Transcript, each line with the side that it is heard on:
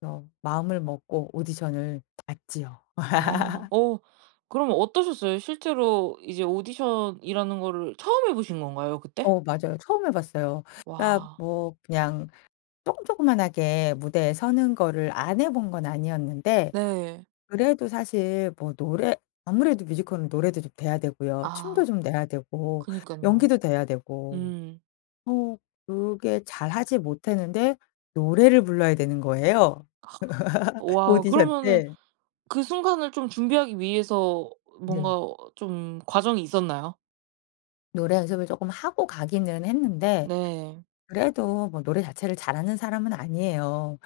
left: 그래서 마음을 먹고 오디션을 봤지요.
right: 아 어 그럼 어떠셨어요? 실제로 이제 오디션이라는 거를 처음 해 보신 건가요, 그때?
left: 어 맞아요. 처음 해 봤어요. 아
right: 와.
left: 뭐 그냥 쪼끔 쪼끄만하게 무대에 서는 거를 안 해 본 건 아니었는데
right: 네.
left: 그래도 사실 뭐 노래 아무래도 뮤지컬은 노래도 좀 돼야 되고요. 춤도
right: 아.
left: 좀 돼야 되고
right: 그니깐요.
left: 연기도 돼야 되고.
right: 음.
left: 어 그게 잘 하지 못했는데 노래를 불러야 되는 거예요.
right: 와우.
left: 오디션
right: 그러면은
left: 네.
right: 그 순간을 좀 준비하기 위해서
left: 네.
right: 뭔가 좀 과정이 있었나요?
left: 노래 연습을 조금 하고 가기는 했는데
right: 네.
left: 그래도 뭐 노래 자체를 잘하는 사람은 아니에요.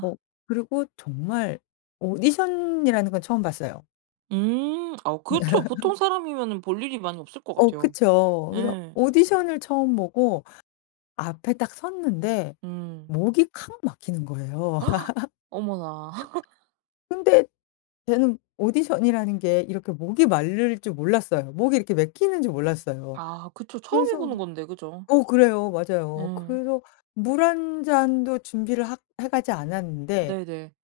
left: 어 그리고 정말 오디션이라는 건 처음 봤어요.
right: 음 아 그쵸. 보통 사람이면은 볼 일이 많이 없을 것
left: 어,
right: 같아요.
left: 그쵸. 그래서
right: 예.
left: 오디션을 처음 보고 앞에 딱 섰는데
right: 음.
left: 목이 콱 막히는 거예요.
right: 어머나.
left: 근데 저는 오디션이라는 게 이렇게 목이 마를 줄 몰랐어요. 목이 이렇게 막히는 줄 몰랐어요.
right: 아 그쵸. 처음 해
left: 그래서
right: 보는 건데, 그죠?
left: 어 그래요. 맞아요.
right: 예.
left: 그래서 물 1 잔도 준비를 하 해 가지 않았는데
right: 네네.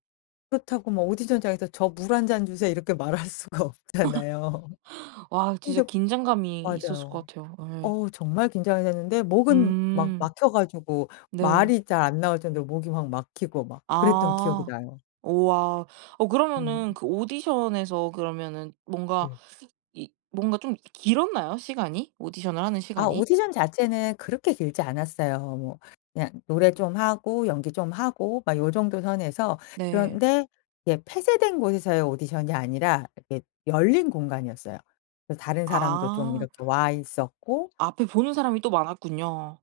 left: 그렇다고 뭐 오디션장에서 "저 물 1 잔 주세요." 이렇게 말할 수가 없잖아요.
right: 와우 진짜
left: 근데
right: 긴장감이 있었을 것
left: 맞아요.
right: 같아요. 예.
left: 어우 정말 긴장이 됐는데 목은 막
right: 음.
left: 막혀 가지고
right: 네.
left: 말이 잘 안 나올 정도로 목이 막 막히고 막 그랬던 기억이
right: 아.
left: 나요.
right: 우와. 어
left: 음.
right: 그러면은 그 오디션에서 그러면은 뭔가
left: 네.
right: 이 뭔가 좀 길었나요 시간이? 오디션을 하는
left: 아
right: 시간이?
left: 오디션 자체는 그렇게 길지 않았어요. 뭐 그냥 노래 좀 하고 연기 좀 하고 막 요 정도 선에서.
right: 네.
left: 그런데 예, 폐쇄된 곳에서의 오디션이 아니라 이게 열린 공간이었어요. 그래서 다른 사람도 좀
right: 아.
left: 이렇게 와 있었고
right: 앞에 보는 사람이 또 많았군요.